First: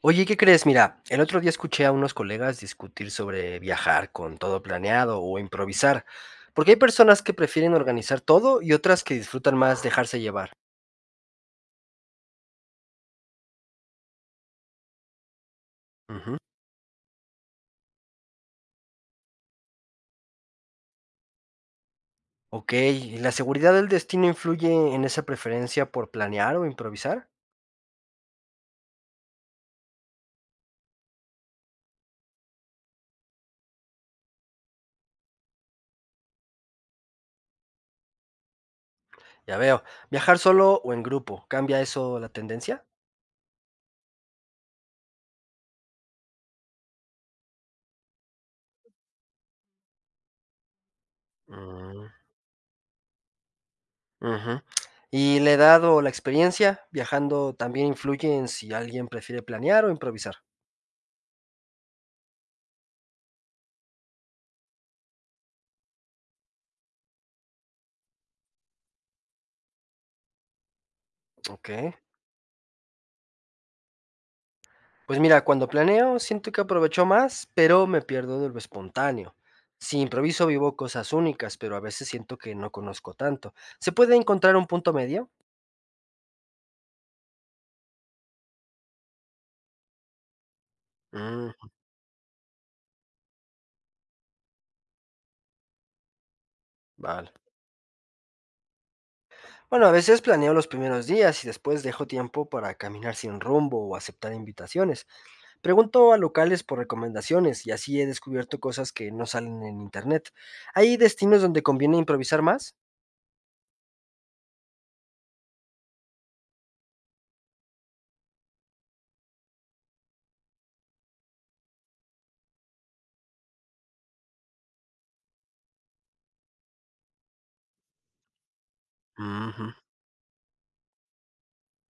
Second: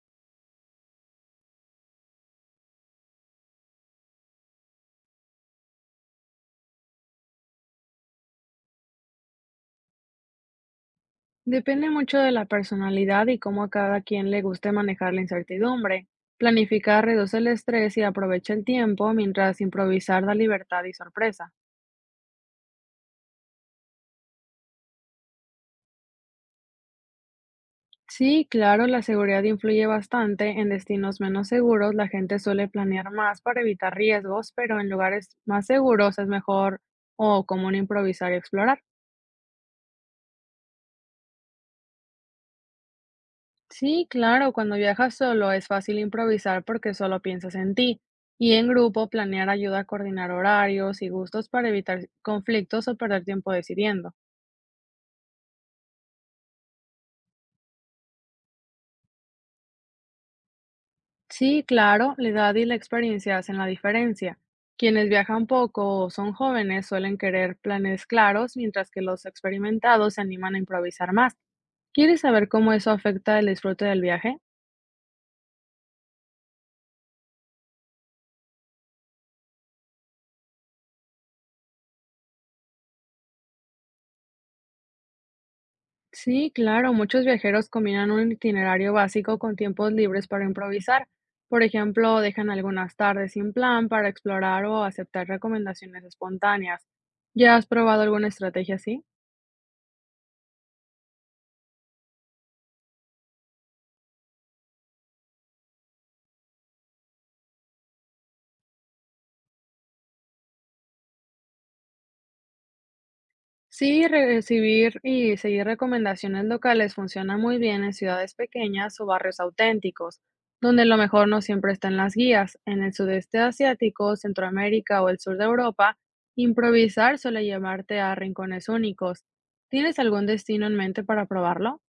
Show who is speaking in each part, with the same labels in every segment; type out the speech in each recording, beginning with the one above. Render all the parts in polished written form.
Speaker 1: Oye, ¿qué crees? Mira, el otro día escuché a unos colegas discutir sobre viajar con todo planeado o improvisar, porque hay personas que prefieren organizar todo y otras que disfrutan más dejarse llevar.
Speaker 2: Depende mucho de la personalidad y cómo a cada quien le guste manejar la incertidumbre.
Speaker 1: Ujú.
Speaker 2: Planificar reduce el estrés y aprovecha el tiempo, mientras improvisar da libertad y sorpresa.
Speaker 1: Ok, ¿la seguridad del destino influye en esa preferencia por planear o improvisar?
Speaker 2: Sí, claro, la seguridad influye bastante. En destinos menos seguros, la gente suele planear más para evitar riesgos, pero en lugares más seguros es mejor o común improvisar y explorar.
Speaker 1: Ya veo, ¿viajar solo o en grupo? ¿Cambia eso la tendencia?
Speaker 2: Sí, claro, cuando viajas solo es fácil improvisar porque solo piensas en ti. Y en grupo, planear ayuda a coordinar horarios y gustos para
Speaker 1: Mm,
Speaker 2: evitar conflictos o perder tiempo decidiendo.
Speaker 1: ujú. ¿Y la edad o la experiencia viajando también influye en si alguien prefiere planear o improvisar?
Speaker 2: Sí, claro, la edad y la experiencia hacen la diferencia. Quienes viajan poco o son jóvenes suelen querer planes claros, mientras que los experimentados se animan a improvisar más.
Speaker 1: Ok.
Speaker 2: ¿Quieres saber cómo eso afecta el disfrute del viaje?
Speaker 1: Pues mira, cuando planeo siento que aprovecho más, pero me pierdo de lo espontáneo. Si improviso vivo cosas únicas, pero a veces siento que no conozco tanto. ¿Se puede encontrar un punto medio?
Speaker 2: Sí, claro, muchos viajeros combinan un itinerario básico con tiempos libres para improvisar.
Speaker 1: Mm,
Speaker 2: Por ejemplo, dejan algunas tardes sin plan para explorar o aceptar recomendaciones espontáneas.
Speaker 1: vale.
Speaker 2: ¿Ya has probado alguna estrategia así?
Speaker 1: Bueno, a veces planeo los primeros días y después dejo tiempo para caminar sin rumbo o aceptar invitaciones. Pregunto a locales por recomendaciones y así he descubierto cosas que no salen en internet. ¿Hay destinos donde conviene improvisar más?
Speaker 2: Sí, recibir y seguir recomendaciones locales funciona muy bien en ciudades pequeñas o barrios auténticos, donde lo mejor no siempre está en las guías. En el sudeste asiático, Centroamérica o el sur de Europa, improvisar suele llevarte a rincones únicos.
Speaker 1: Ujú.
Speaker 2: ¿Tienes algún destino en mente para probarlo?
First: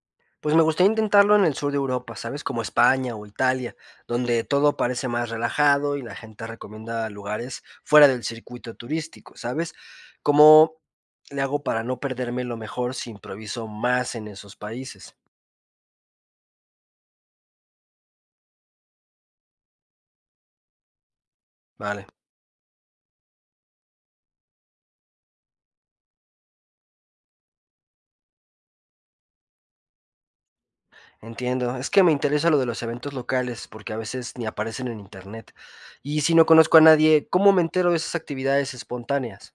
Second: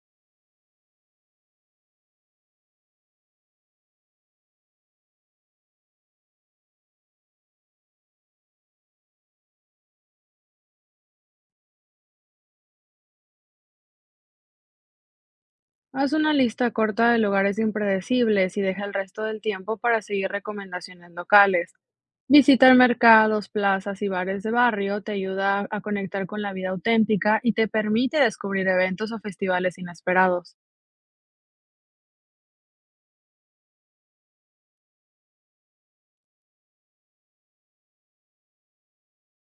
Speaker 1: Pues me gustaría intentarlo en el sur de Europa, ¿sabes? Como España o Italia, donde todo parece más relajado y la gente recomienda lugares fuera del circuito turístico, ¿sabes? ¿Cómo le hago para no perderme lo mejor si improviso más en esos países?
Speaker 2: Haz una lista corta de lugares impredecibles y deja el resto del tiempo para seguir recomendaciones locales.
Speaker 1: Vale,
Speaker 2: Visitar mercados, plazas y bares de barrio te ayuda a conectar con la vida auténtica y te permite descubrir eventos o festivales inesperados.
Speaker 1: entiendo. Es que me interesa lo de los eventos locales, porque a veces ni aparecen en internet. Y si no conozco a nadie, ¿cómo me entero de esas actividades espontáneas?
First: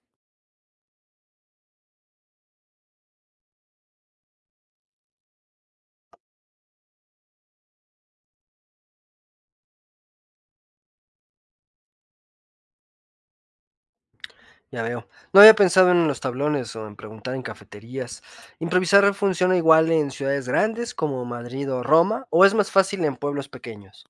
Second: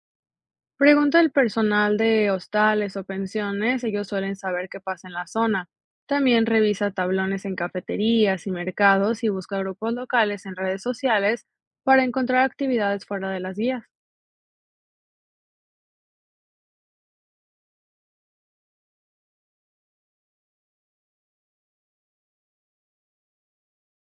Speaker 2: Pregunta al personal de hostales o pensiones, ellos suelen saber qué pasa en la zona. También revisa tablones en cafeterías y mercados y busca grupos locales en redes sociales para encontrar actividades fuera de las guías.
Speaker 1: Ya veo. No había pensado en los tablones o en preguntar en cafeterías. ¿Improvisar funciona igual en ciudades grandes como Madrid o Roma o es más fácil en pueblos pequeños?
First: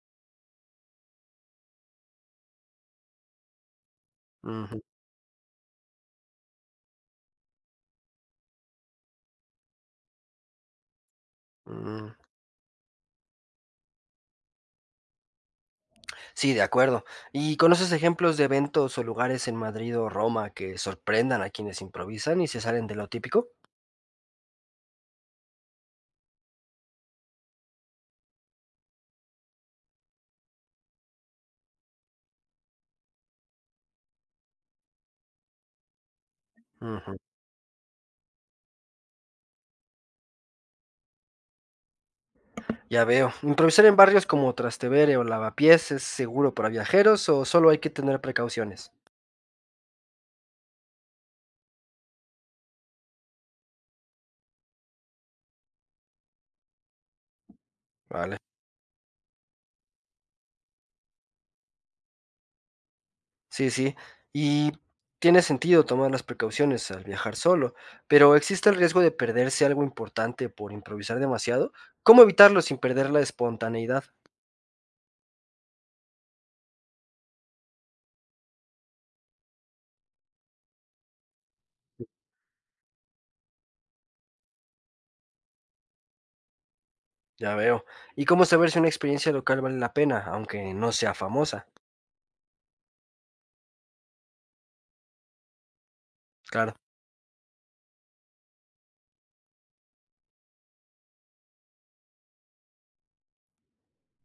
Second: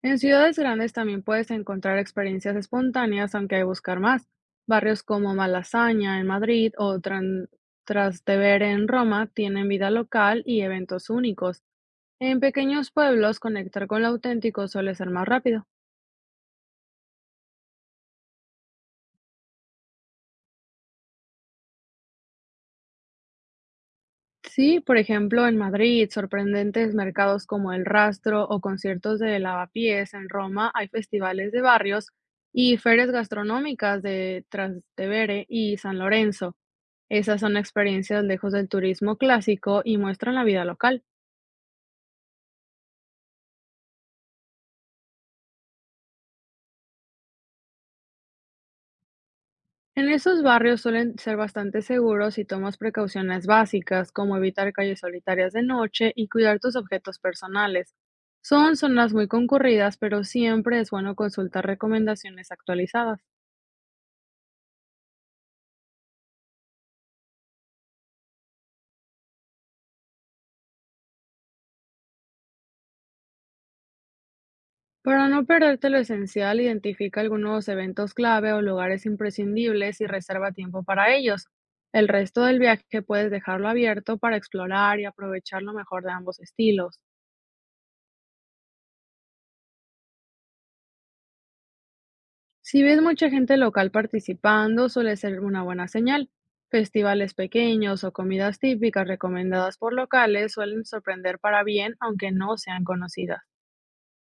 Speaker 2: En ciudades grandes también puedes encontrar experiencias espontáneas, aunque hay que buscar más.
Speaker 1: Ujú,
Speaker 2: Barrios como Malasaña en Madrid o Trastevere en Roma tienen vida local y eventos únicos.
Speaker 1: mm.
Speaker 2: En pequeños pueblos, conectar con lo auténtico suele ser más rápido.
Speaker 1: Sí, de acuerdo. ¿Y conoces ejemplos de eventos o lugares en Madrid o Roma que sorprendan a quienes improvisan y se salen de lo típico?
Speaker 2: Sí, por ejemplo, en Madrid, sorprendentes mercados como El Rastro o conciertos de Lavapiés. En Roma hay festivales de barrios y ferias gastronómicas de Trastevere y San Lorenzo.
Speaker 1: Ujú,
Speaker 2: Esas son experiencias lejos del turismo clásico y muestran la vida local.
Speaker 1: ya veo. ¿Improvisar en barrios como Trastevere o Lavapiés es seguro para viajeros o solo hay que tener precauciones?
Speaker 2: En esos barrios suelen ser bastante seguros si tomas precauciones básicas, como evitar calles solitarias de noche y cuidar tus objetos personales.
Speaker 1: Vale.
Speaker 2: Son zonas muy concurridas, pero siempre es bueno consultar recomendaciones actualizadas.
Speaker 1: Sí, sí. Y tiene sentido tomar las precauciones al viajar solo, pero ¿existe el riesgo de perderse algo importante por improvisar demasiado? ¿Cómo evitarlo sin perder la espontaneidad?
Speaker 2: Para no perderte lo esencial, identifica algunos eventos clave o lugares imprescindibles y reserva tiempo para ellos. El resto del viaje puedes dejarlo abierto para explorar y aprovechar lo mejor de ambos estilos.
Speaker 1: Ya veo. ¿Y cómo saber si una experiencia local vale la pena, aunque no sea famosa?
Speaker 2: Si ves mucha gente local participando, suele ser una buena señal.
Speaker 1: Claro.
Speaker 2: Festivales pequeños o comidas típicas recomendadas por locales suelen sorprender para bien, aunque no sean conocidas.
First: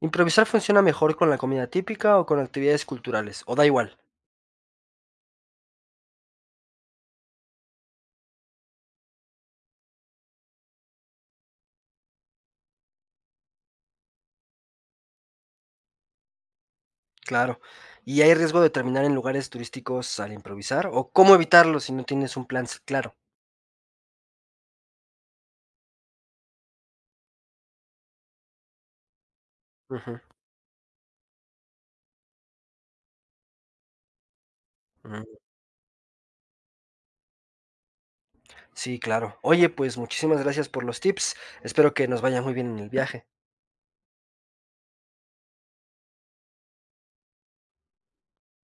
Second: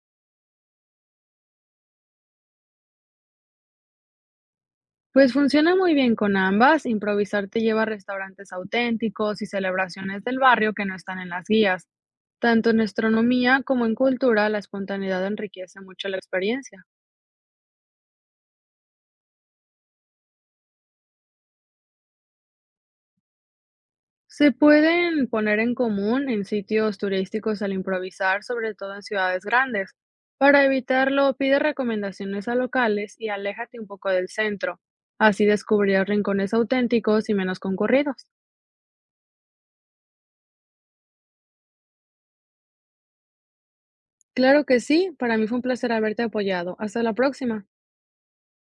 Speaker 1: ¿Improvisar funciona mejor con la comida típica o con actividades culturales? ¿O da igual?
Speaker 2: Pues funciona muy bien con ambas, improvisar te lleva a restaurantes auténticos y celebraciones del barrio que no están en las guías. Tanto en astronomía como en cultura, la espontaneidad enriquece mucho la experiencia.
Speaker 1: Claro. ¿Y hay riesgo de terminar en lugares turísticos al improvisar? ¿O cómo evitarlo si no tienes un plan claro?
Speaker 2: Se pueden poner en común en sitios turísticos al improvisar, sobre todo en ciudades grandes.
Speaker 1: Ujú,
Speaker 2: Para evitarlo, pide recomendaciones a locales y aléjate un poco del centro.
Speaker 1: ujú.
Speaker 2: Así descubrirás rincones auténticos y menos concurridos.
Speaker 1: Sí, claro. Oye, pues muchísimas gracias por los tips. Espero que nos vaya muy bien en el viaje.
Speaker 2: Claro que sí, para mí fue un placer haberte apoyado. Hasta la próxima.